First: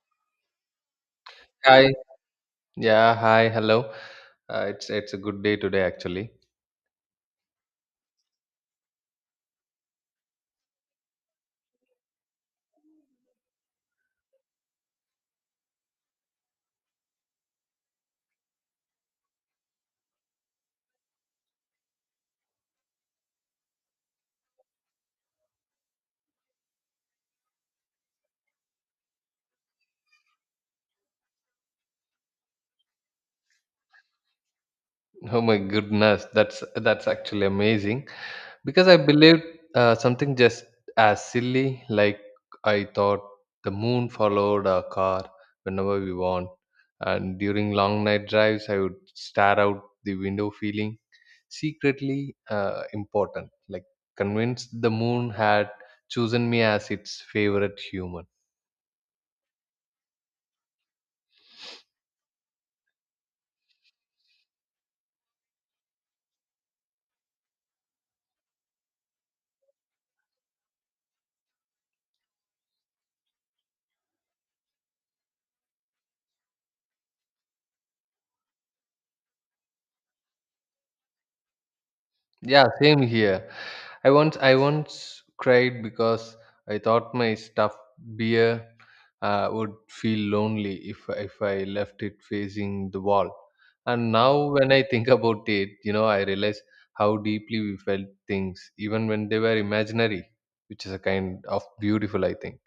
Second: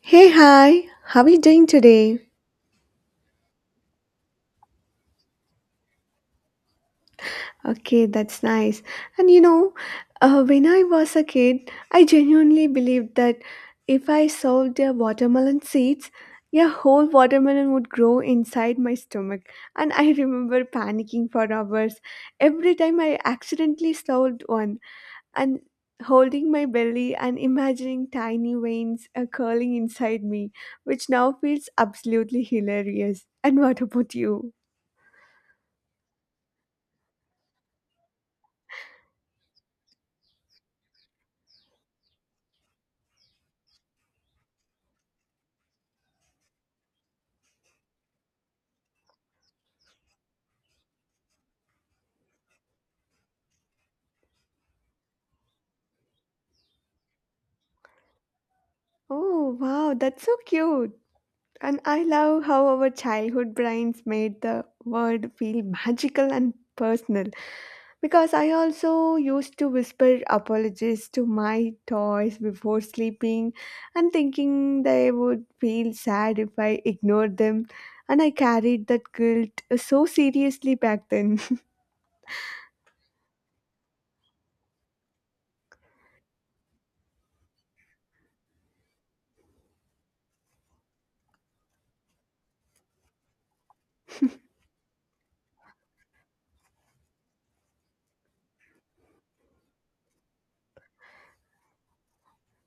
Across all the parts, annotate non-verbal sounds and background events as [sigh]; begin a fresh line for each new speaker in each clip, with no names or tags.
Hey, hi, how are you doing
Hi.
today?
Yeah. Hi. Hello. It's a good day today, actually.
Okay, that's nice. And you know, when I was a kid, I genuinely believed that if I sold the watermelon seeds, a whole watermelon would grow inside my stomach. And I [laughs] remember panicking for hours every time I accidentally sold one and holding my belly and imagining tiny veins curling inside me, which now feels absolutely hilarious. And what about you?
Oh my goodness, that's actually amazing because I believed something just as silly, like I thought the moon followed our car whenever we want, and during long night drives I would stare out the window feeling secretly important, like convinced the moon had chosen me as its favorite human.
Oh, wow, that's so cute. And I love how our childhood brains made the word feel magical and personal. Because I also used to whisper apologies to my toys before sleeping and thinking they would feel sad if I ignored them. And I carried that guilt so seriously back then.
Yeah, same here. I once cried because I thought my stuffed beer would feel lonely if I left it facing the wall. And now when I think [laughs] about it, I realize how deeply we felt things, even when they were imaginary, which is a kind of beautiful, I think.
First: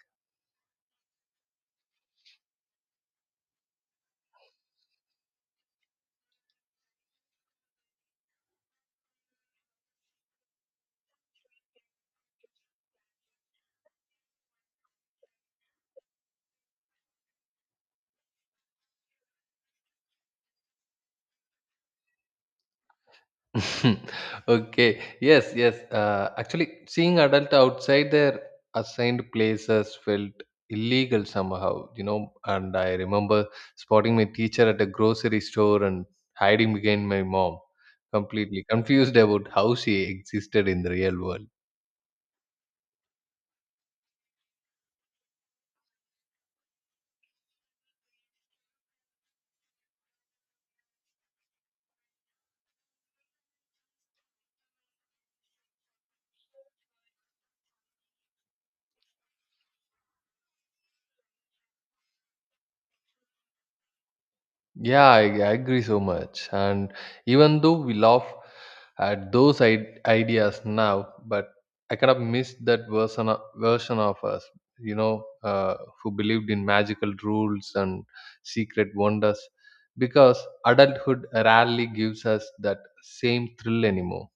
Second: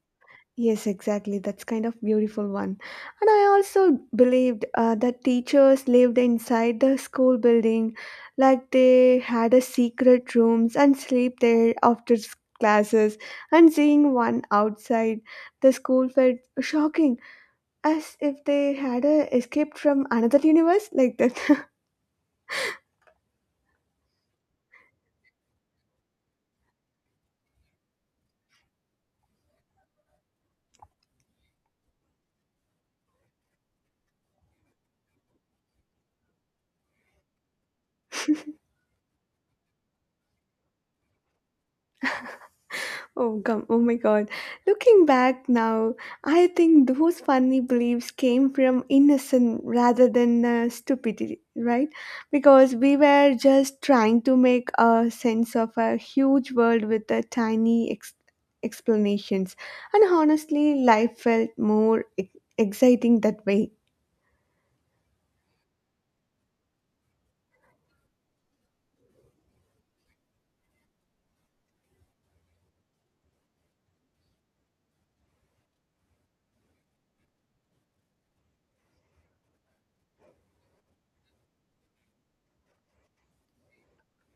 Yes, exactly. That's kind of beautiful one. And I also believed that teachers lived inside the school building, like they had a secret rooms and sleep there after classes. And seeing one outside the school felt shocking, as if they had escaped from another universe like that. [laughs]
[laughs] Okay, yes. Actually, seeing adult outside their assigned places felt illegal somehow, you know, and I remember spotting my teacher at a grocery store and hiding behind my mom, completely confused about how she existed in the real world.
Oh, come, oh my God. Looking back now, I think those funny beliefs came from innocence rather than stupidity, right? Because we were just trying to make a sense of a huge world with a tiny explanations. And honestly, life felt more exciting that way.
Yeah, I agree so much. And even though we laugh at those ideas now, but I kind of miss that version of us, you know, uh, who believed in magical rules and secret wonders, because adulthood rarely gives us that same thrill anymore.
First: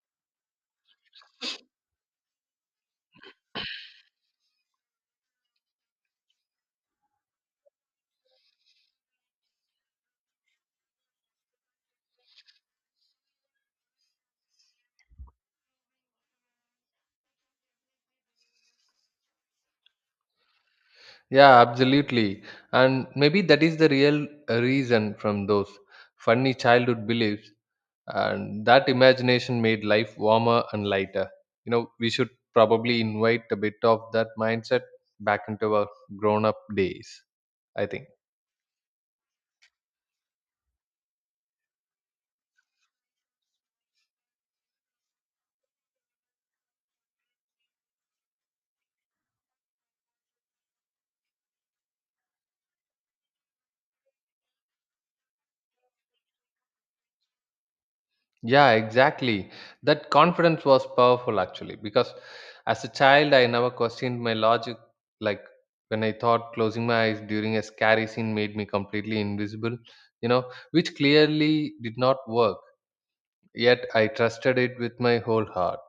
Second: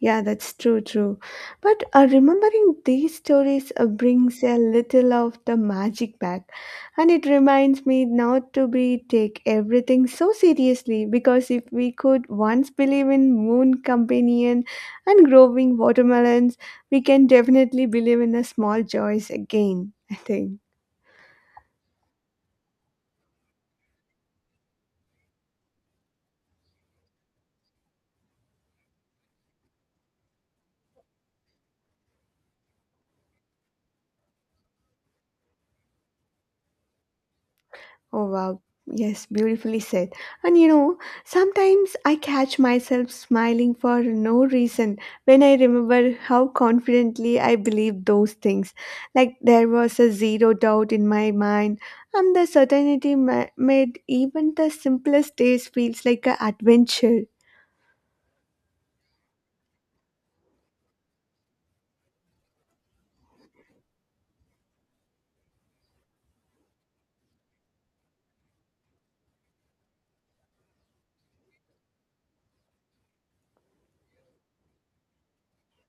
Yeah, that's true, true. But remembering these stories brings a little of the magic back. And it reminds me not to be take everything so seriously because if we could once believe in moon companion and growing watermelons, we can definitely believe in a small joys again, [laughs] I think.
Yeah, absolutely. And maybe that is the real reason from those funny childhood beliefs, and that imagination made life warmer and lighter. You know, we should probably invite a bit of that mindset back into our grown up days, I think.
Oh wow, yes, beautifully said. And you know, sometimes I catch myself smiling for no reason when I remember how confidently I believed those things. Like there was a zero doubt in my mind, and the certainty made even the simplest days feels like an adventure.
Yeah, exactly. That confidence was powerful, actually, because as a child I never questioned my logic. Like, when I thought closing my eyes during a scary scene made me completely invisible, you know, which clearly did not work, yet I trusted it with my whole heart.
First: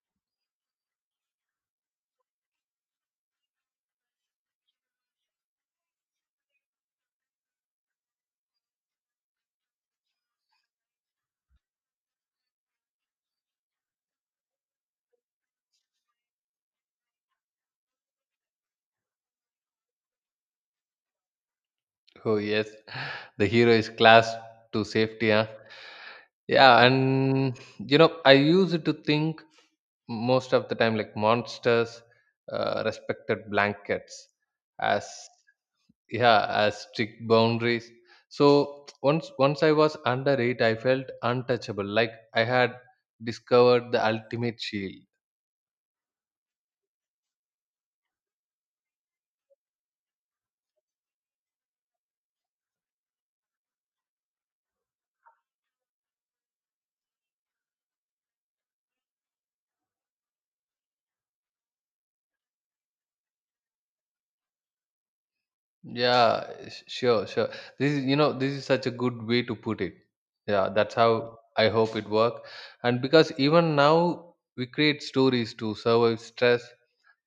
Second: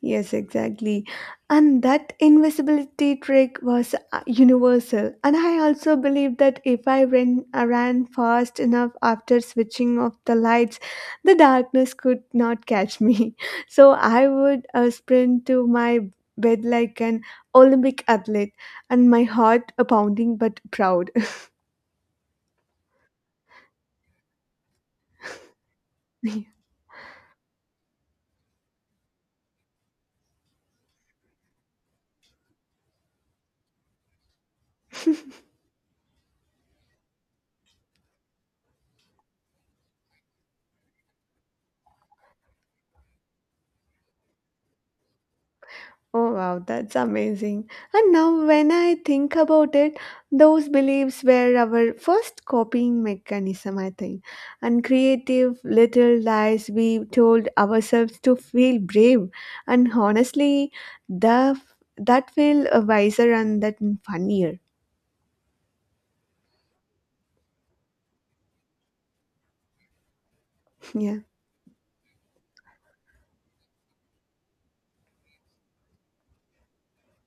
Yes, exactly. And that invisibility trick was universal. And I also believe that if I ran fast enough after switching off the lights, the darkness could not catch me. [laughs] So I would sprint to my bed like an Olympic athlete and my heart pounding but proud.
Oh yes, the hero is class to safety, huh?
[laughs]
Yeah, and you know, I used to think most of the time, like, monsters respected blankets as, yeah, as strict boundaries. So once I was under it, I felt untouchable, like I had discovered the ultimate shield.
Oh wow, that's amazing. And now, when I think about it, those beliefs were our first copying mechanism, I think, and creative little lies we told ourselves to feel brave. And honestly, the that feel wiser and that funnier.
Yeah, sure. This is, you know, this is such a good way to put it. Yeah,
[laughs]
that's
Yeah.
how I hope it work. And because even now we create stories to survive stress,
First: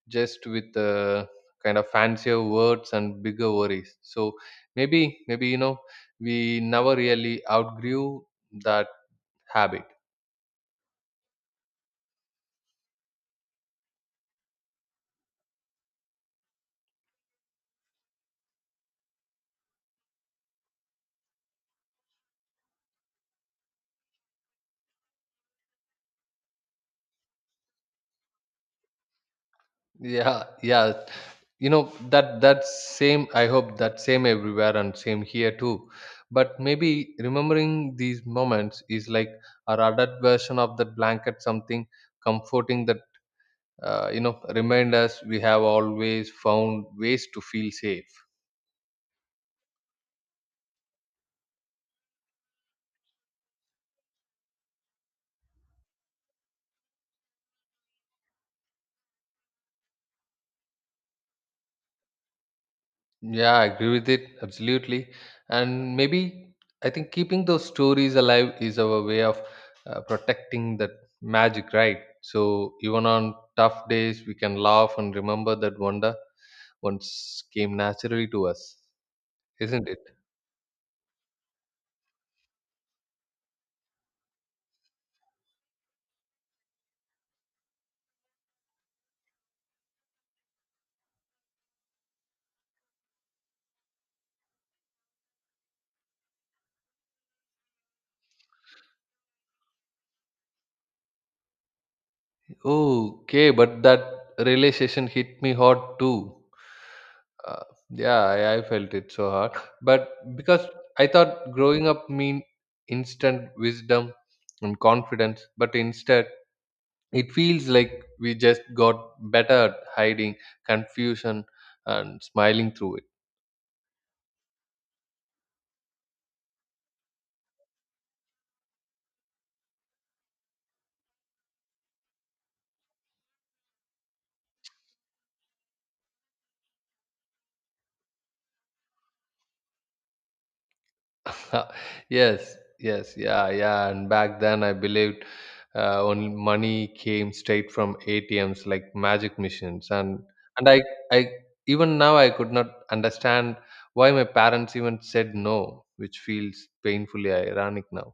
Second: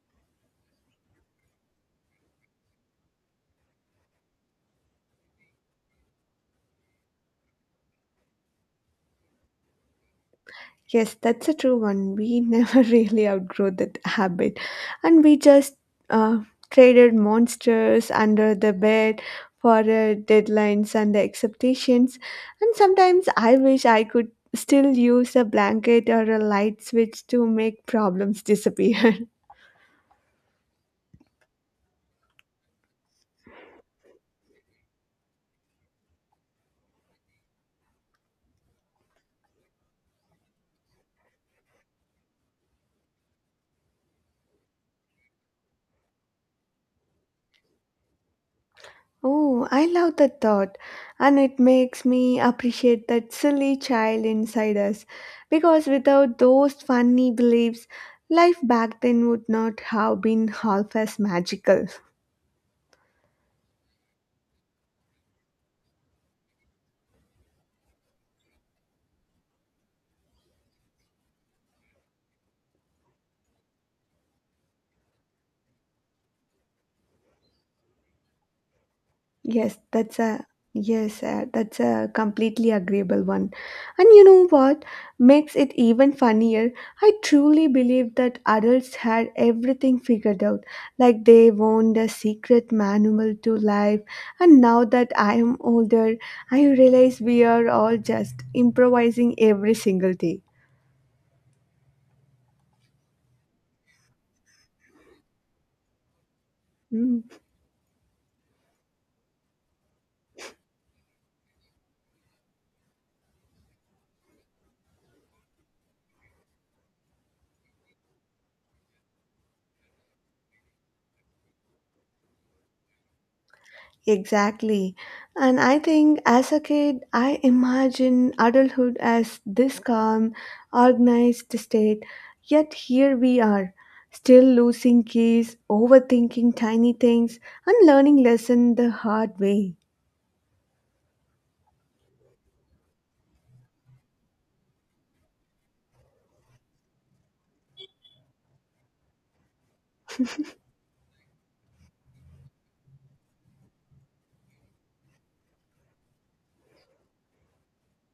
just with kind of fancier words and bigger worries. So maybe, you know, we never really outgrew that habit.
Yes, that's a true one. We [laughs] never really outgrow that habit. And we just uh, traded monsters under the bed for deadlines and the expectations. And sometimes I wish I could still use a blanket or a light switch to make problems disappear. [laughs]
Yeah, yeah. You know, that same, I hope that same everywhere, and same here too. But maybe remembering these moments is like our adult version of that blanket, something comforting that, you know, remind us we have always found ways to feel safe.
Oh, I love that thought, and it makes me appreciate that silly child inside us because without those funny beliefs, life back then would not have been half as magical.
Yeah, I agree with it absolutely. And maybe, I think keeping those stories alive is our way of protecting that magic, right? So even on tough days, we can laugh and remember that wonder once came naturally to us,
Yes,
isn't it?
that's a yes, that's a completely agreeable one. And you know what makes it even funnier? I truly believe that adults had everything figured out. Like they owned a secret manual to life. And now that I am older, I realize we are all just improvising every single day.
Okay, but that realization hit me hard too.
Mm.
Uh, yeah, I felt it so hard. But because I thought growing up mean instant wisdom and confidence, but instead it feels like we just got better at hiding confusion and smiling through
Exactly. And I think as a kid, I imagine adulthood as this calm, organized state. Yet here we are, still losing keys, overthinking tiny things, and learning lesson the hard way.
it. [laughs] yes yes yeah and back then I believed only money came straight from ATMs, like magic machines. And and i i even now I could not understand why my parents even said no, which feels painfully ironic now.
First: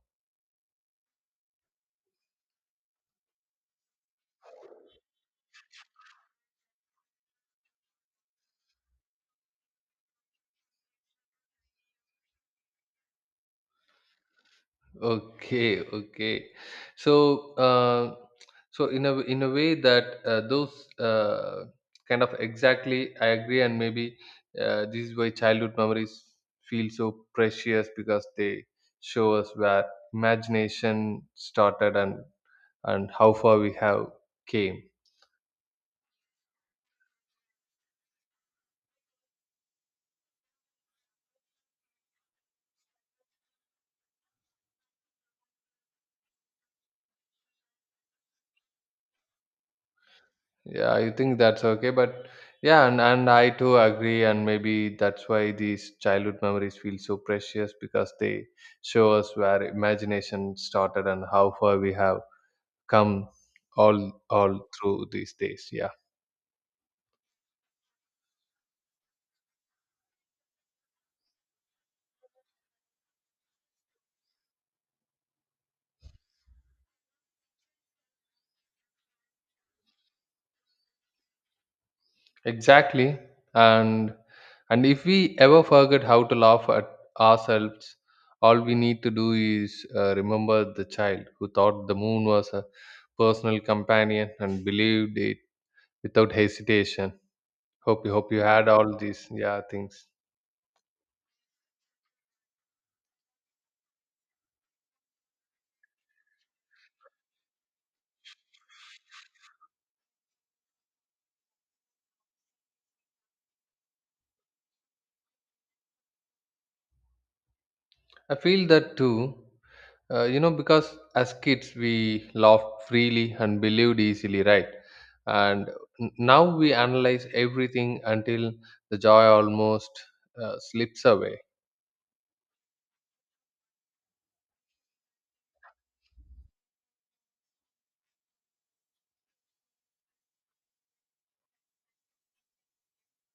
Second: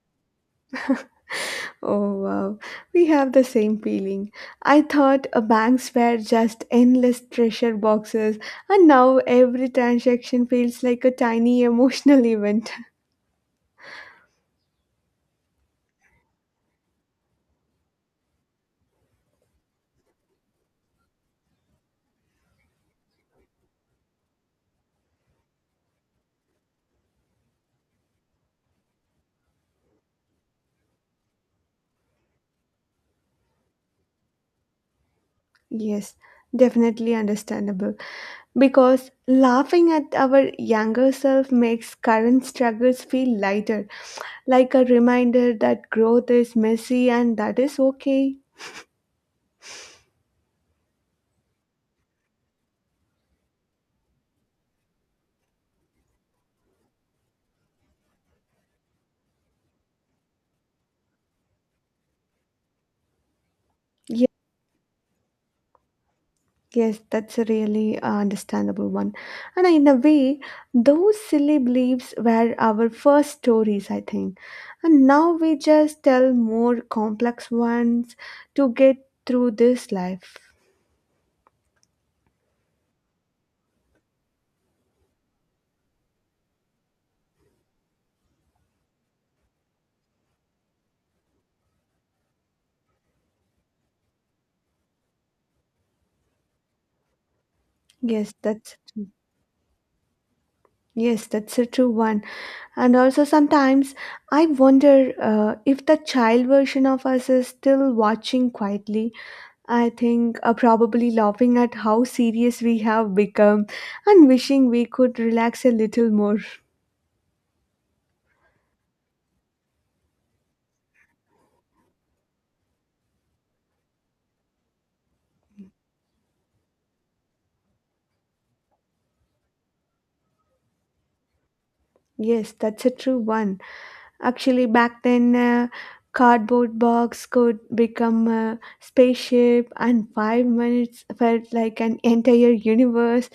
Oh wow, we have the same feeling. I thought banks were just endless treasure boxes, and now every transaction feels like a tiny emotional event. [laughs]
Okay, okay. So, uh, so in a way that those kind of, exactly, I agree. And maybe this is why childhood memories feel so precious, because they show us where imagination started and how far we have came.
Yes, definitely understandable. Because laughing at our younger self makes current struggles feel lighter, like a reminder that growth is messy and that is okay.
Yeah, I think that's okay. But yeah, and I too agree. And maybe that's why these childhood memories feel so precious, because they show us where imagination started and how far we have come all
Yes,
all through these days. Yeah,
yes that's a really understandable one. And in a way, those silly beliefs were our first stories, I think. And now we just tell more complex ones to get through this life.
exactly. And and if we ever forget how to laugh at ourselves, all we need to do is remember the child who thought the moon was a personal companion and believed it without hesitation. Hope you hope
Yes,
you had
that's
all these, yeah, things.
Yes, that's a true one. And also, sometimes I wonder if the child version of us is still watching quietly. I think probably laughing at how serious we have become and wishing we could relax a little more.
I feel that too. You know, because as kids we laughed freely and believed easily, right? And now we analyze everything until the joy almost slips away.
Yes, that's a true one. Actually, back then, cardboard box could become a spaceship, and five minutes felt like an entire universe,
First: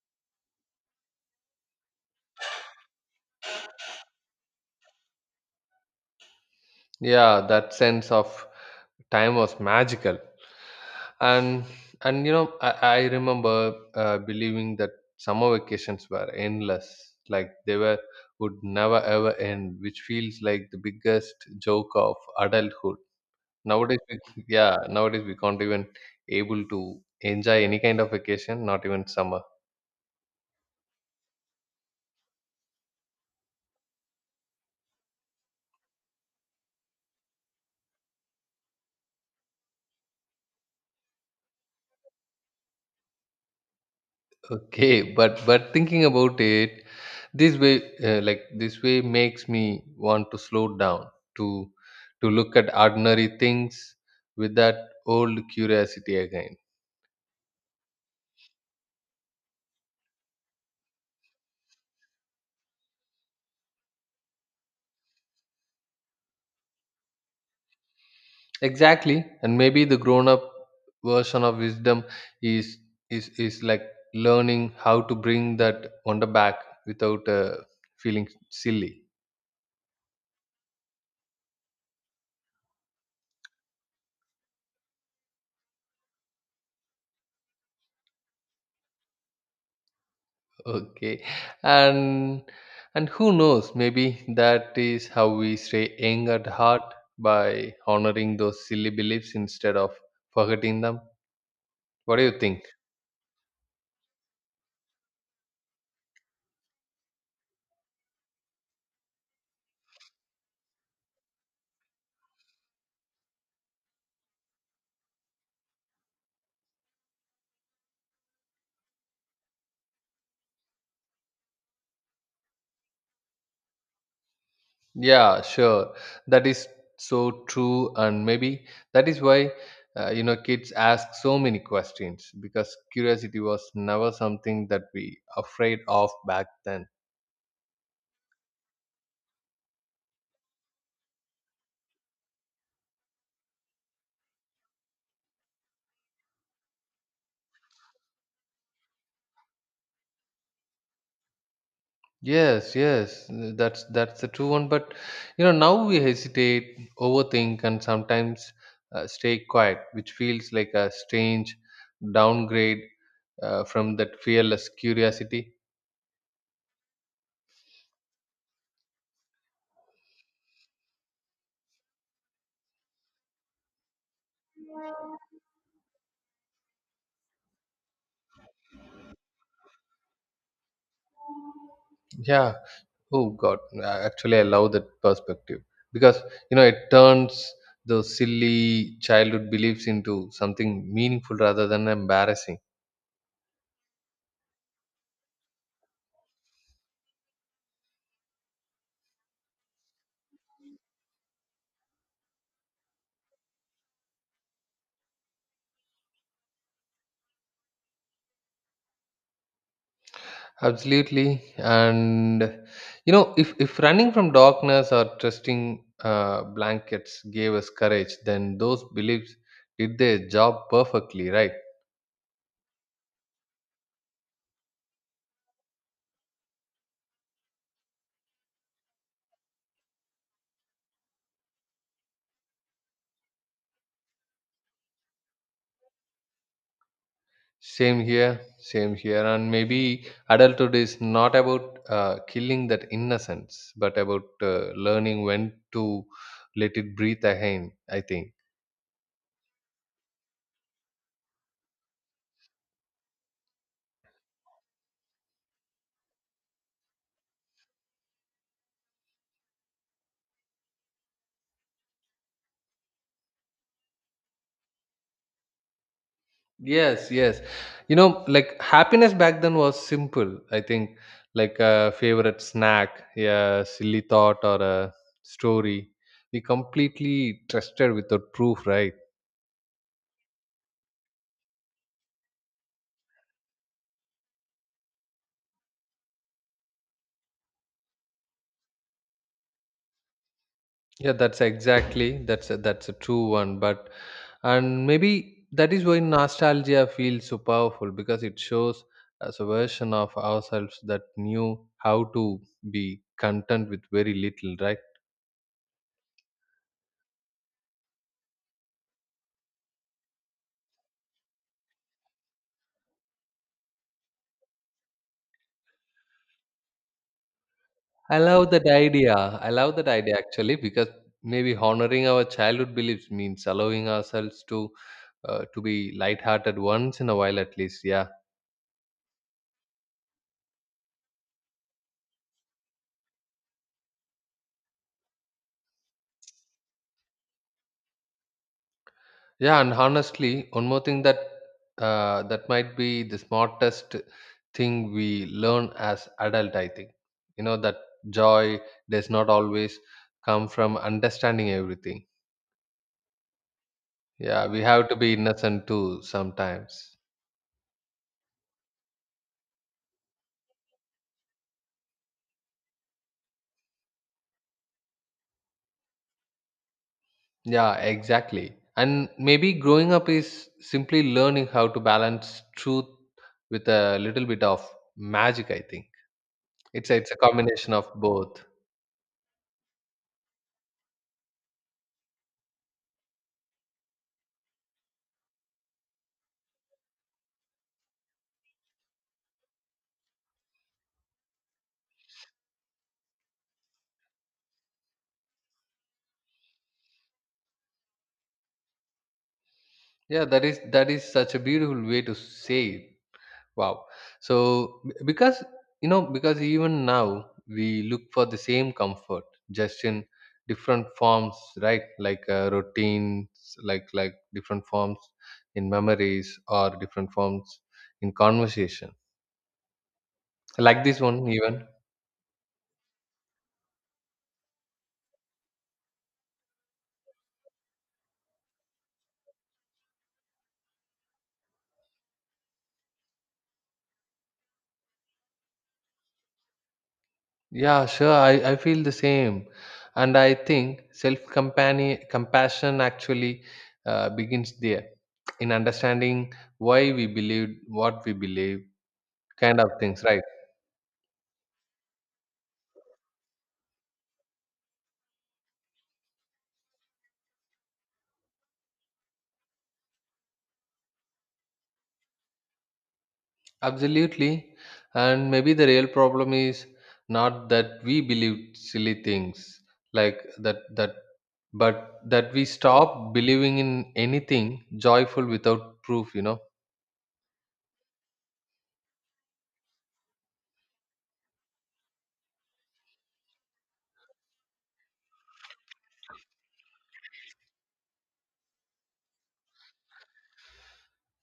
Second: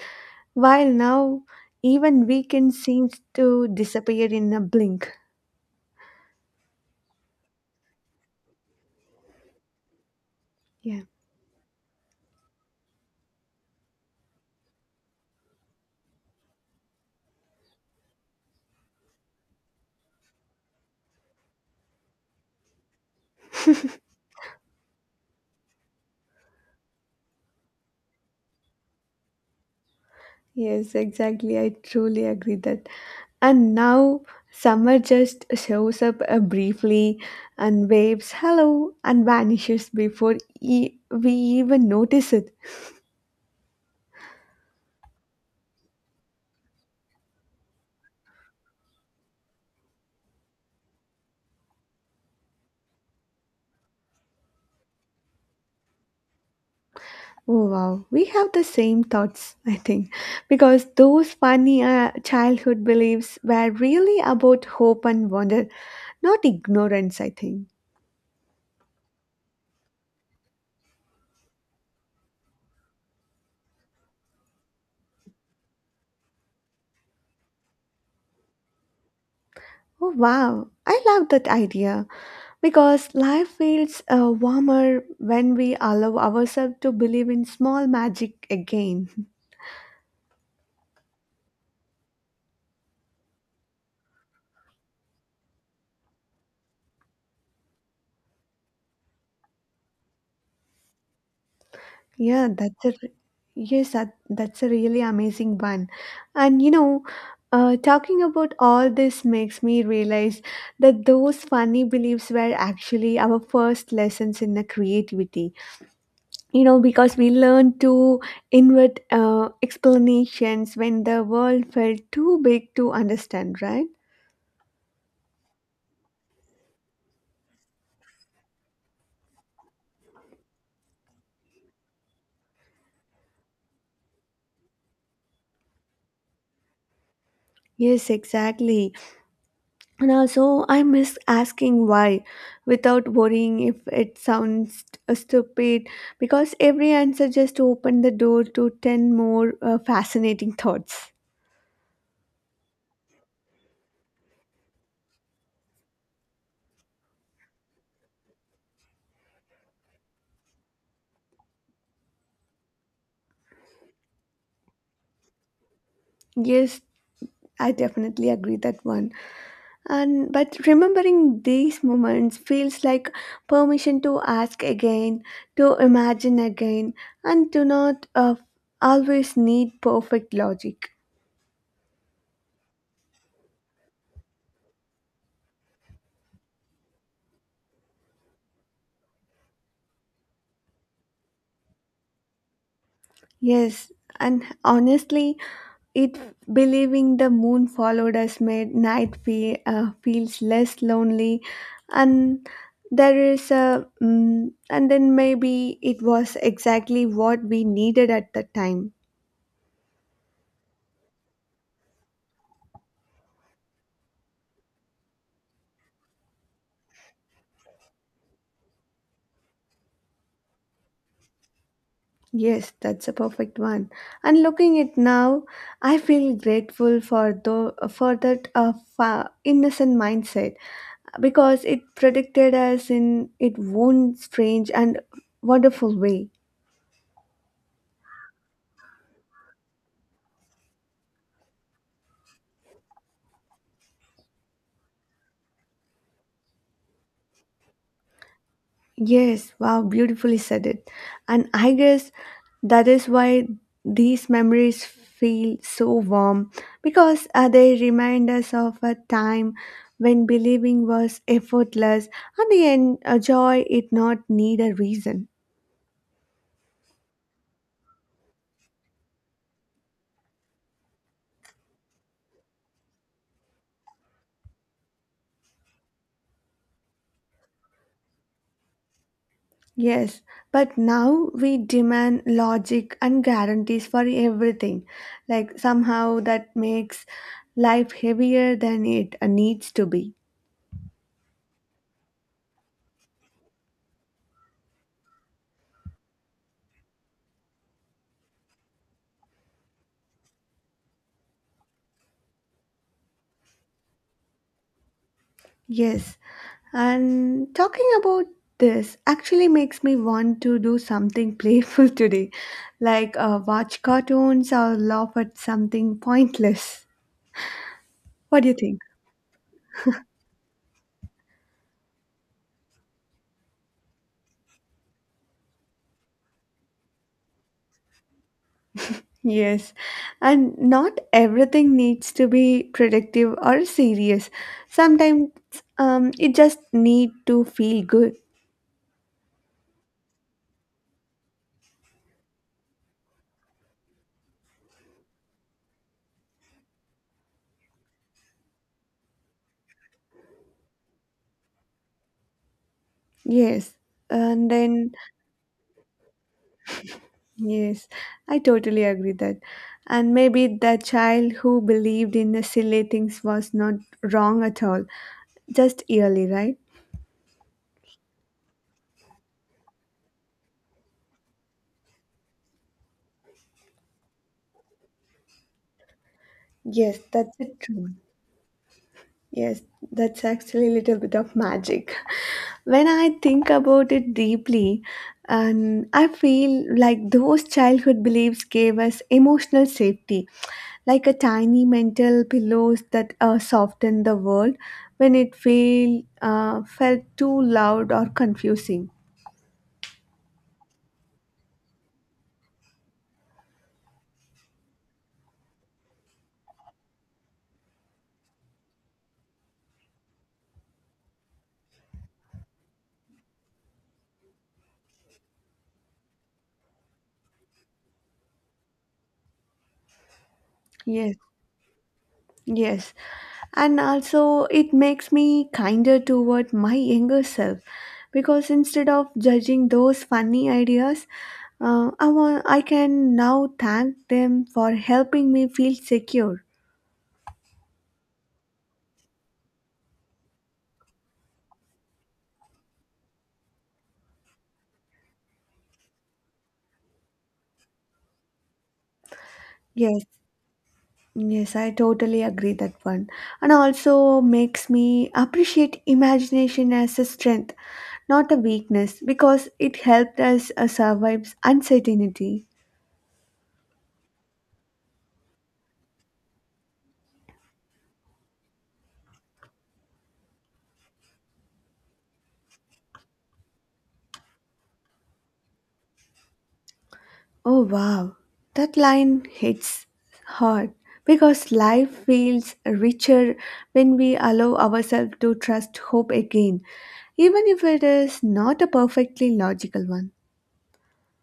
while now even weekend seems to disappear in a blink.
Yeah, that sense of time was magical.
Yeah.
and and you know, I remember believing that summer vacations were endless, like they were, would never ever end, which feels like the biggest joke of adulthood nowadays. Yeah, nowadays we can't even able to enjoy any kind of vacation, not even summer.
Yes, exactly. I truly agree that. And now summer just shows up briefly and waves hello and vanishes before we even notice it.
Okay, but thinking about it, this way, like this way, makes me want to slow down to to look at ordinary things with that old curiosity again.
Oh wow, we have the same thoughts, [laughs] I think, because those funny childhood beliefs were really about hope and wonder, not ignorance, I think.
Exactly, and maybe the grown-up version of wisdom is is like learning how to bring that wonder back without feeling silly.
Oh wow, I love that idea. Because life feels warmer when we allow ourselves to believe in small magic again. [laughs]
Okay. And and who knows, maybe that is how we stay young at heart, by honoring those silly beliefs instead of forgetting them. What do you
Yeah,
think?
that's a re- yes, that, that's a really amazing one. And you know, talking about all this makes me realize that those funny beliefs were actually our first lessons in the creativity. You know, because we learned to invert explanations when the world felt too big to understand, right?
Yeah, sure. That is so true, and maybe that is why, you know, kids ask so many questions, because curiosity was never something that we afraid of back then.
Yes, exactly. And also, I miss asking why without worrying if it sounds stupid because every answer just opened the door to 10 more fascinating thoughts.
Yes, yes, that's the true one. But you know, now we hesitate, overthink, and sometimes stay quiet, which feels like a strange downgrade from that fearless curiosity.
Yes, I definitely agree that one. And but remembering these moments feels like permission to ask again, to imagine again, and to not always need perfect logic.
Yeah. Oh God. Actually, I love that perspective, because you know, it turns those silly childhood beliefs into something meaningful rather than embarrassing.
Yes, and honestly, It believing the moon followed us made night feel, feels less lonely, and there is a and then maybe it was exactly what we needed at the time.
Absolutely, and you know, if running from darkness or trusting blankets gave us courage, then those beliefs did their job perfectly, right?
Yes, that's a perfect one. And looking at now, I feel grateful for though for that innocent mindset because it protected us in it own strange and wonderful way.
Same here, and maybe adulthood is not about killing that innocence, but about learning when to let it breathe again, I think.
Yes, wow, beautifully said it. And I guess that is why these memories feel so warm because they remind us of a time when believing was effortless and the joy it not need a reason.
Yes, yes. You know, like, happiness back then was simple. I think, like, a favorite snack, a silly thought, or a story we completely trusted without proof, right?
Yes, but now we demand logic and guarantees for everything. Like somehow that makes life heavier than it needs to be.
Yeah, that's exactly, that's a true one. But and maybe that is why nostalgia feels so powerful, because it shows us a version of ourselves that knew how to be content with very little, right?
Yes, and talking about this actually makes me want to do something playful [laughs] today, like watch cartoons or laugh at something pointless.
I
What do
love
you
that
think?
idea. I love that idea, actually, because maybe honoring our childhood beliefs means allowing ourselves to be lighthearted once in a while at least. Yeah,
Yes, and not everything needs to be productive or serious. Sometimes it just need to feel good.
yeah. And honestly, one more thing, that that might be the smartest thing we learn as adult, I think. You know that joy does not always come from understanding everything.
Yes,
Yeah,
and
we have
then
to be innocent too sometimes.
Yes, I totally agree that. And maybe the child who believed in the silly things was not wrong at all, just early, right?
Yeah, exactly. And maybe growing up is simply learning how to balance truth with a little bit of magic, I think.
Yes,
It's a
that's it.
combination of
True.
both.
Yes, that's actually a little bit of magic. [laughs] When I think about it deeply, and I feel like those childhood beliefs gave us emotional safety, like a tiny mental pillows that soften the world when it felt too loud or confusing.
Yeah, that is, that is such a beautiful way to say it. Wow. So, because you know, because even now we look for the same comfort, just in different forms, right? Like, routines, like different forms in memories, or different forms in conversation like this
Yes,
one even.
yes. And also, it makes me kinder toward my younger self because instead of judging those funny ideas, I can now thank them for helping me feel secure.
Yeah, sure, I feel the same, and I think self compassion, actually, begins there, in understanding why we believe what we believe, kind of things,
Yes,
right?
yes, I totally agree that one. And also makes me appreciate imagination as a strength, not a weakness, because it helped us survive uncertainty.
Absolutely, and maybe the real problem is not that we believe silly things, like that, but that we stop believing in anything joyful without proof, you know?
Oh wow, that line hits hard because life feels richer when we allow ourselves to trust hope again, even if it is not a perfectly logical one.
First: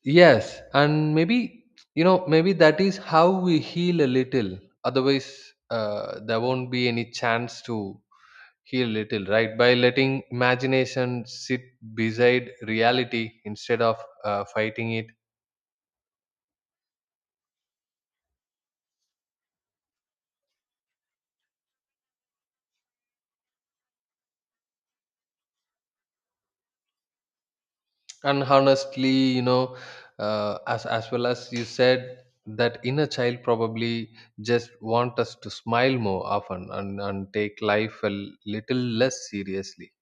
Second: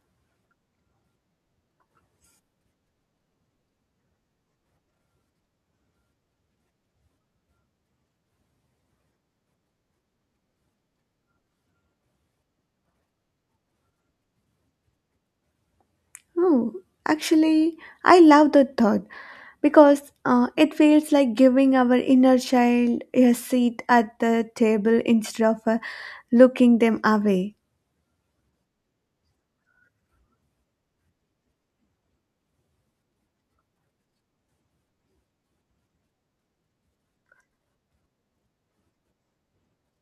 Yes, and maybe, you know, maybe that is how we heal a little. Otherwise, there won't be any chance to heal a little, right? By letting imagination sit beside reality instead of fighting it.
Oh, actually, I love that thought because it feels like giving our inner child a seat at the table instead of looking them away.
And honestly, you know, as well as you said, that inner child probably just want us to smile more often and take life a little less seriously.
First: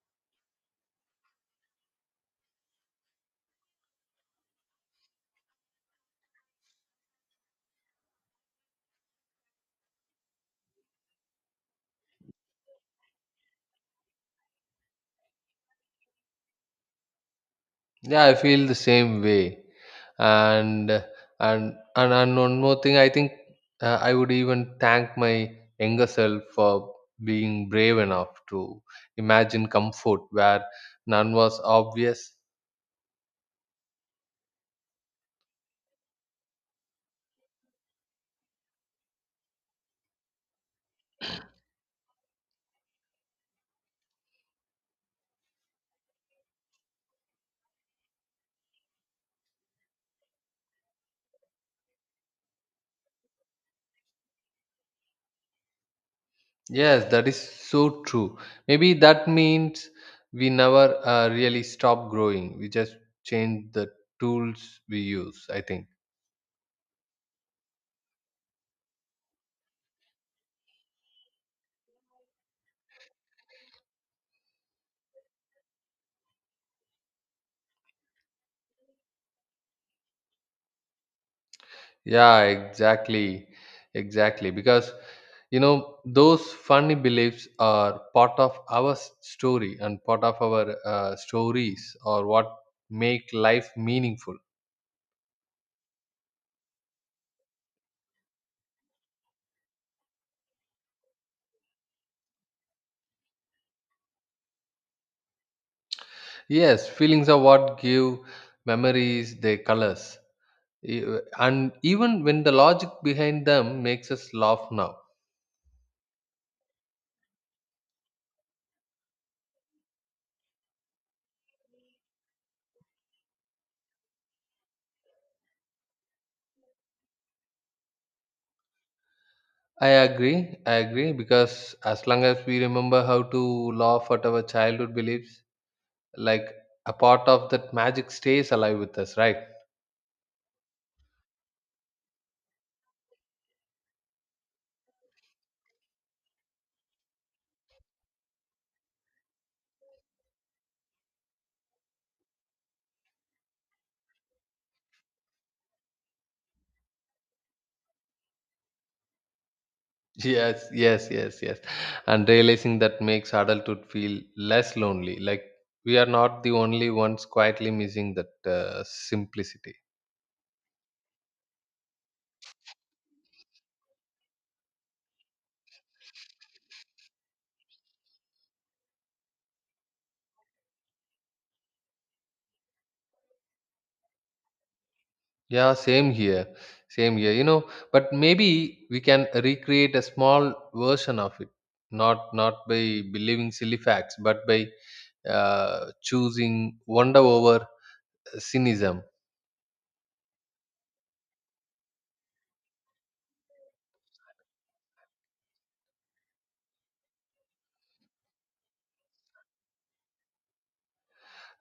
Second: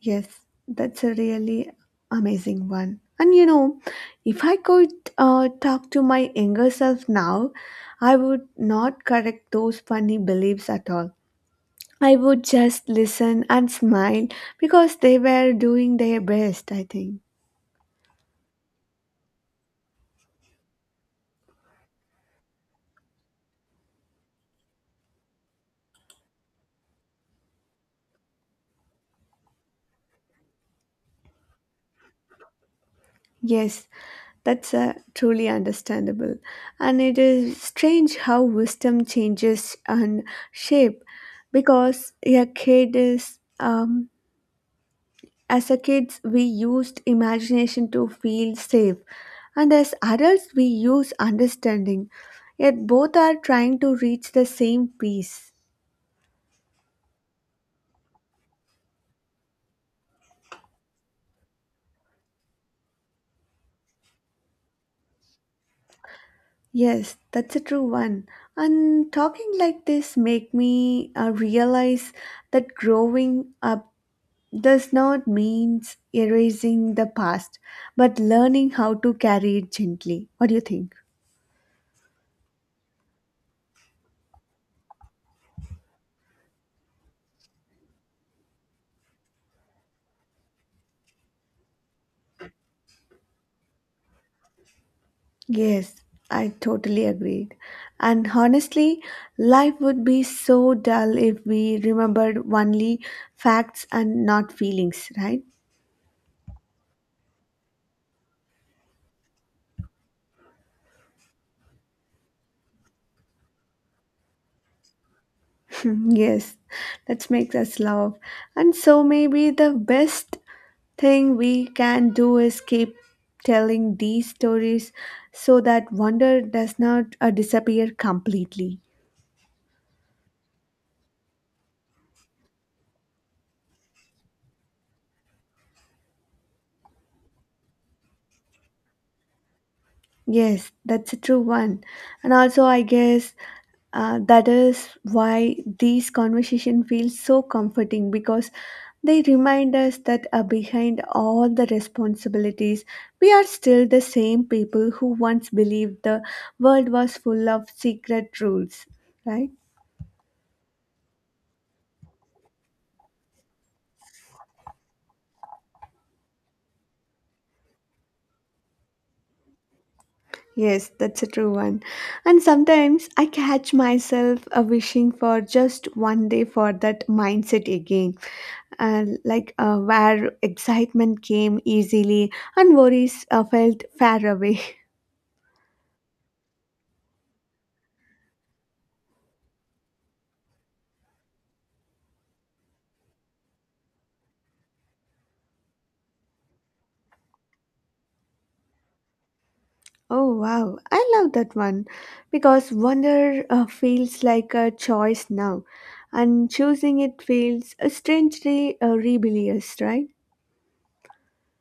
Yes, that's a really amazing one. And you know, if I could talk to my younger self now, I would not correct those funny beliefs at all. I would just listen and smile because they were doing their best, I think.
Yeah, I feel the same way. And and one more thing, I think I would even thank my younger self for being brave enough to imagine comfort where none was obvious.
Yes, that's truly understandable. And it is strange how wisdom changes and shape because a kid is as a kids, we used imagination to feel safe, and as adults, we use understanding. Yet both are trying to reach the same peace.
Yes, that is so true. Maybe that means we never really stop growing. We just change the tools we use, I think.
Yes, that's a true one. And talking like this make me realize that growing up does not mean erasing the past, but learning how to carry it gently. What do you think?
Yeah, exactly. Exactly. Because, you know, those funny beliefs are part of our story, and part of our stories, or what make life meaningful.
Yes, I totally agreed. And honestly, life would be so dull if we remembered only facts and not feelings, right?
Yes, feelings are what give memories their colors. E, And even when the logic behind them makes us laugh now.
[laughs] yes, that makes us love. And so maybe the best thing we can do is keep telling these stories so that wonder does not disappear completely.
I agree. I agree because as long as we remember how to laugh at our childhood beliefs, like a part of that magic stays alive with us, right?
Yes, that's a true one. And also, I guess that is why these conversation feels so comforting because they remind us that behind all the responsibilities, we are still the same people who once believed the world was full of secret rules, right?
[laughs] Yes, yes, yes, yes, and realizing that makes adulthood feel less lonely, like we are not the only ones quietly missing that simplicity.
Yes, that's a true one. And sometimes I catch myself wishing for just one day for that mindset again and where excitement came easily and worries felt far away. [laughs]
Yeah, same here. Same here. But maybe we can recreate a small version of it, not by believing silly facts, but by choosing wonder over cynicism.
Oh wow, I love that one because wonder feels like a choice now, and choosing it feels strangely rebellious, right?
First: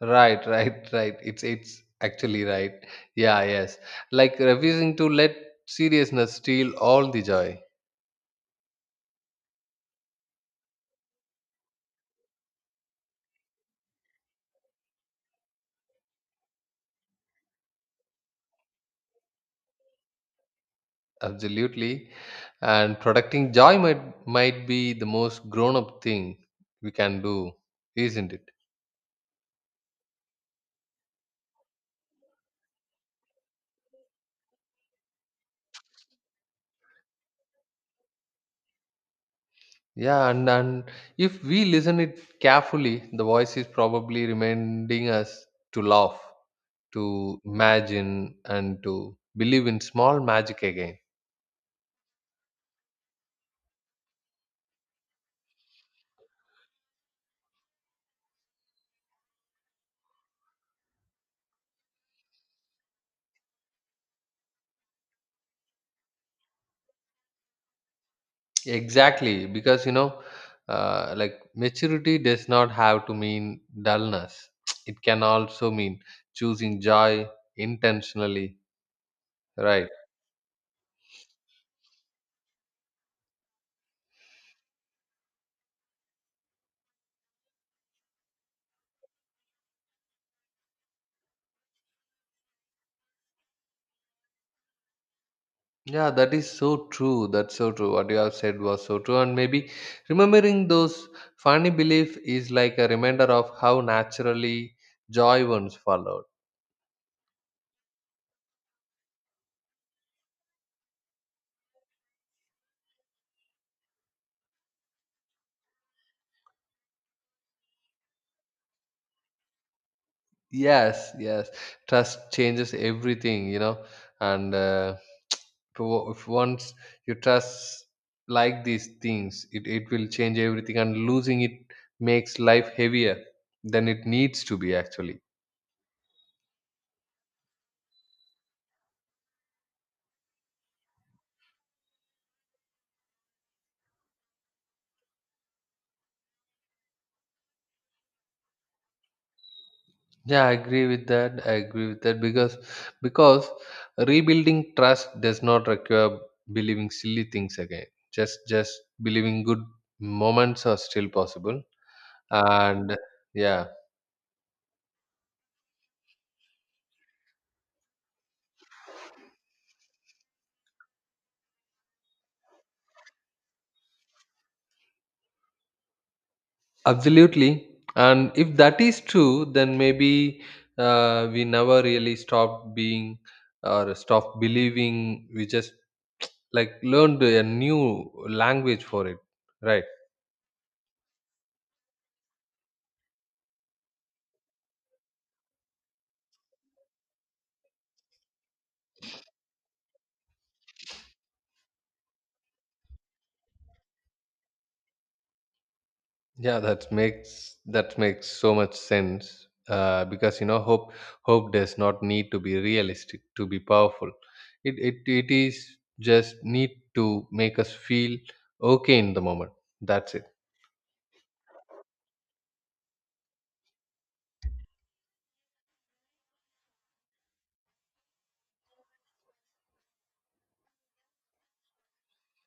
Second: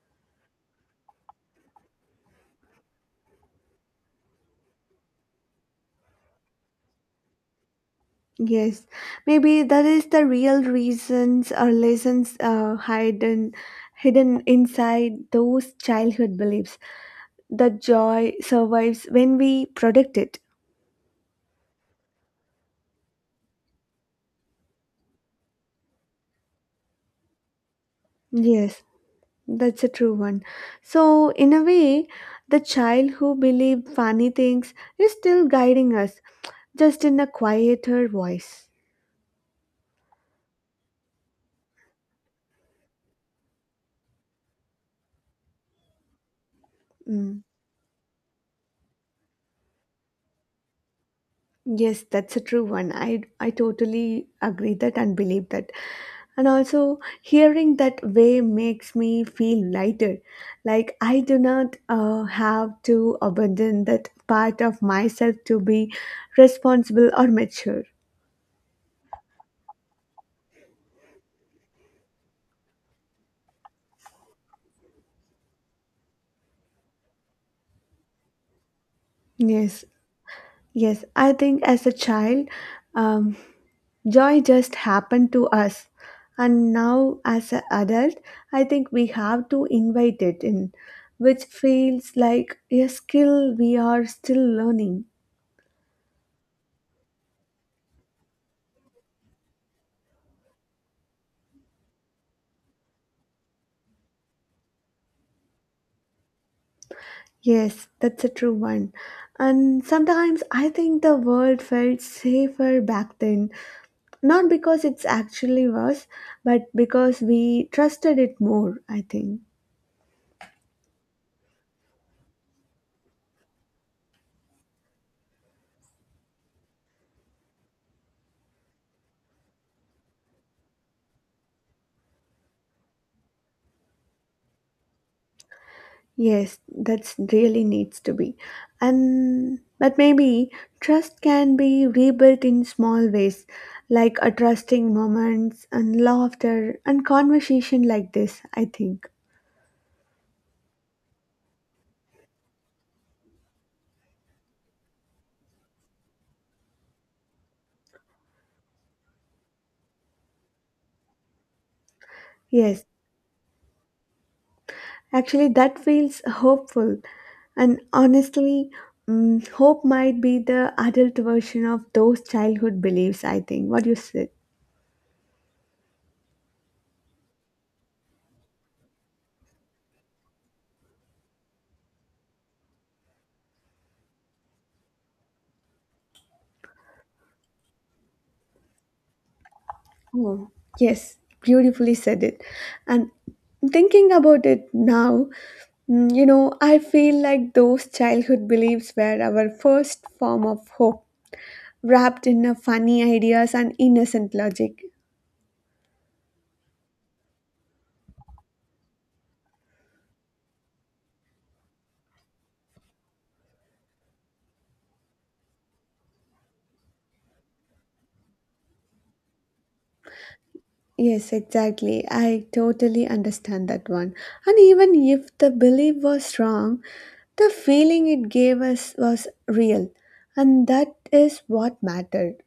Right, right, right. It's actually right. Yeah, yes. Like refusing to let seriousness steal all the joy.
Yes, maybe that is the real reasons or lessons hidden inside those childhood beliefs. The joy survives when we protect it.
Absolutely. And protecting joy might be the most grown up thing we can do, isn't it?
Yes. That's a true one. So, in a way, the child who believed funny things is still guiding us, just in a quieter voice.
Yeah, and if we listen it carefully, the voice is probably reminding us to laugh,
Mm.
to imagine and to believe in small magic again.
Yes, that's a true one. I totally agree that and believe that. And also, hearing that way makes me feel lighter. Like, I do not have to abandon that part of myself to be responsible or mature.
Exactly, because like maturity does not have to mean dullness. [tsk] It can also mean choosing joy intentionally,
Yes,
right?
yes. I think as a child, um, joy just happened to us. And now, as an adult, I think we have to invite it in, which feels like a skill we are still learning.
Yeah, that is so true. That's so true. What you have said was so true. And maybe remembering those funny belief is like a reminder of how naturally joy once followed.
Yes, that's a true one. And sometimes I think the world felt safer back then, not because it's actually was, but because we trusted it more, I think.
Yes, yes. Trust changes everything, you know. And [tsk] if once you trust like these things, it will change everything. And losing it makes life heavier than it needs to be, actually.
Yes, that's really needs to be. And but maybe trust can be rebuilt in small ways, like a trusting moments and laughter and conversation like this, I think.
Yeah, I agree with that. I agree with that because rebuilding trust does not require believing silly things again. Just believing good moments are still possible.
Yes,
And yeah.
actually that feels hopeful. And honestly, mm, hope might be the adult version of those childhood beliefs, I think. What do you say?
Absolutely. And if that is true, then maybe we never really stopped being, or stopped believing. We just learned a new language for it, right?
Oh, yes, beautifully said it. And thinking about it now, mm, you know, I feel like those childhood beliefs were our first form of hope, wrapped in a funny ideas and innocent logic.
Yeah, that makes so much sense. Because you know, hope does not need to be realistic to be powerful. It is just need to make us feel okay in the moment. That's it.
Yes, exactly. I totally understand that one. And even if the belief was wrong, the feeling it gave us was real, and that is what mattered.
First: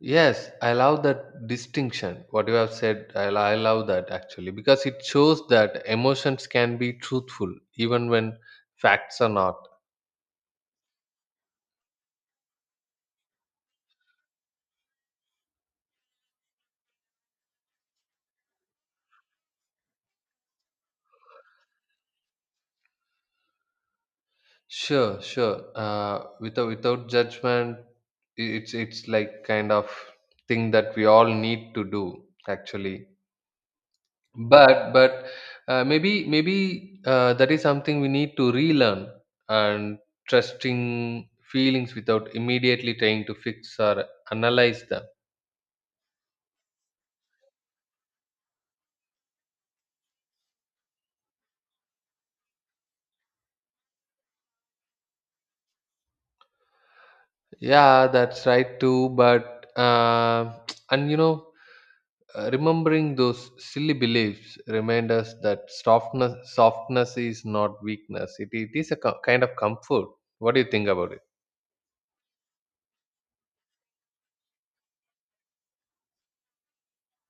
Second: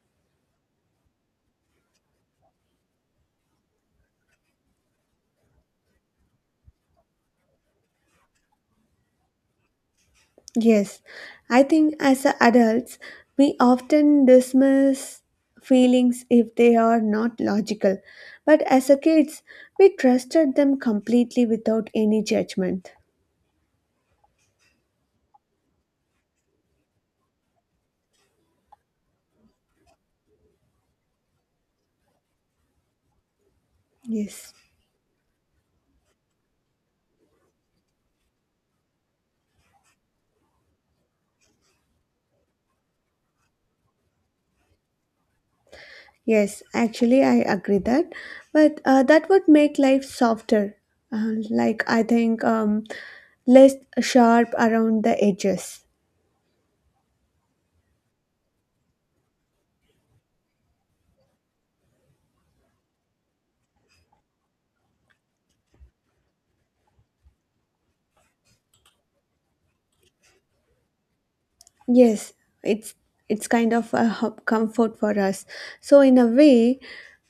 Yes, I love that distinction. What you have said, I love that actually, because it shows that emotions can be truthful even when facts are not.
Yes, I think as a adults, we often dismiss feelings if they are not logical. But as a kids, we trusted them completely without any judgment.
Sure, sure. Without judgment, it's like kind of thing that we all need to do actually.
Yes,
But maybe that is something we need to relearn, and trusting feelings without immediately trying to fix or analyze them.
yes, actually, I agree that. But that would make life softer. Like, I think less sharp around the edges.
Yeah, that's right too. But [tsk] and you know, remembering those silly beliefs remind us that softness is not weakness. It is a kind of comfort. What do you think about it?
Yes, it's it's kind of a h- comfort for us. So in a way,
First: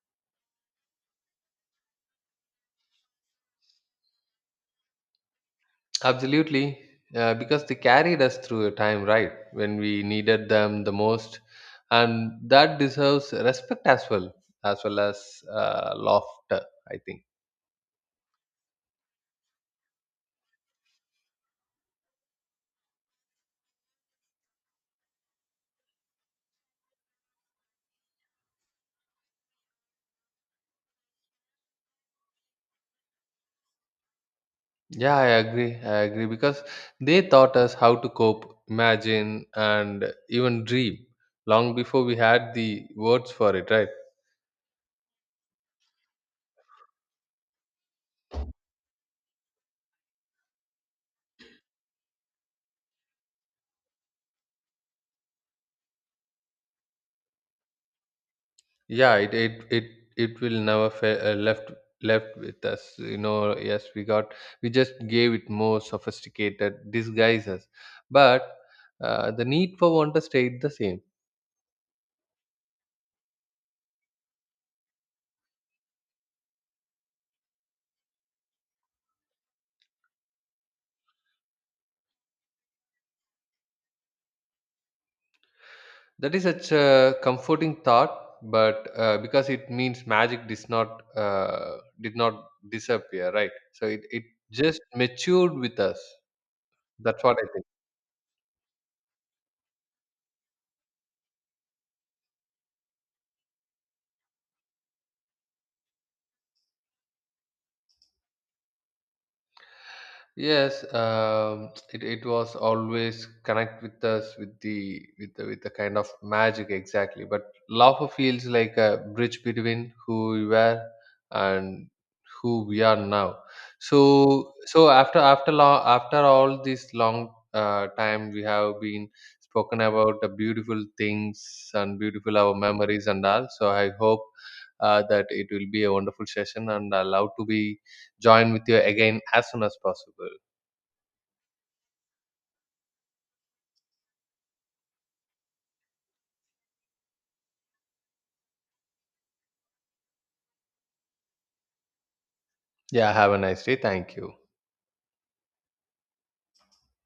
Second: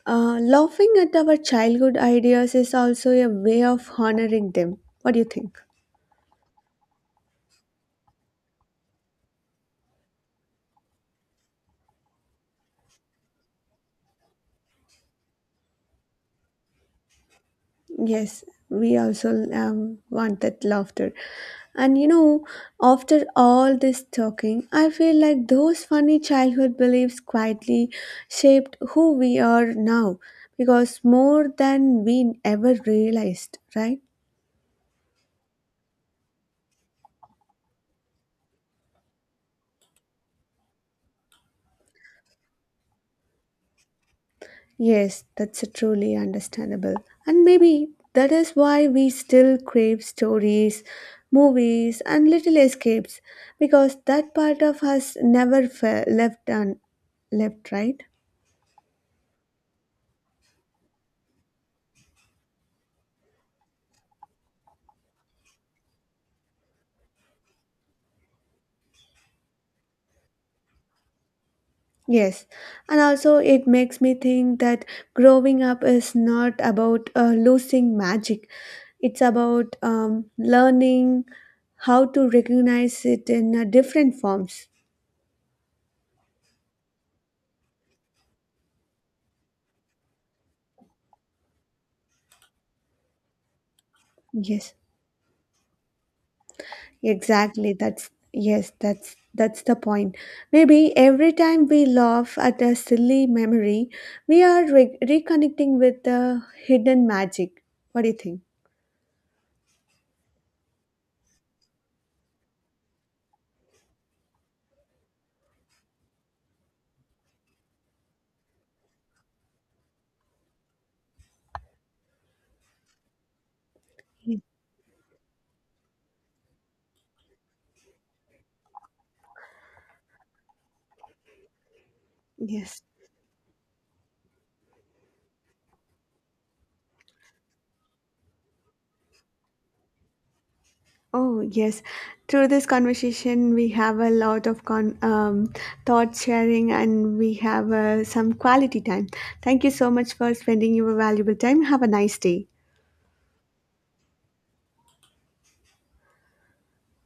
laughing at our childhood ideas is also a way of honoring them. What do you think?
Absolutely, because they carried us through a time, right, when we needed them the most, and that deserves respect as well, as well as laughter. I think.
Yes, we also want that laughter. And you know, after all this talking, I feel like those funny childhood beliefs quietly shaped who we are now because more than we ever realized, right?
Yeah, I agree. I agree because they taught us how to cope, imagine, and even dream long before we had the words for it. Right?
Yes, that's a truly understandable. And maybe that is why we still crave stories, movies, and little escapes because that part of us never left, right?
Yeah, it will never left with us. You know, we just gave it more sophisticated disguises, but the need for wonder stayed the same.
Yes. And also, it makes me think that growing up is not about losing magic, it's about learning how to recognize it in different forms.
That is such a comforting thought, but because it means magic does not did not disappear, right? So it
Yes.
just matured with us. That's what I think.
Exactly. That's yes, that's the point. Maybe every time we laugh at a silly memory, we are reconnecting with the hidden magic. What do you think?
Yes, it was always connect with us with the kind of magic exactly. But love feels like a bridge between who we were and who we are now.
Ye-
So so after after long after all this long time, we have been spoken about the beautiful things and beautiful our
Yes.
memories and all. So I hope that it will be a wonderful session, and I love to be join with you again as soon as possible.
Oh, yes. Through this conversation, we have a lot of thought sharing and we have some quality time. Thank you so much for spending your valuable time. Have a nice day.
Yeah, have a nice day. Thank you.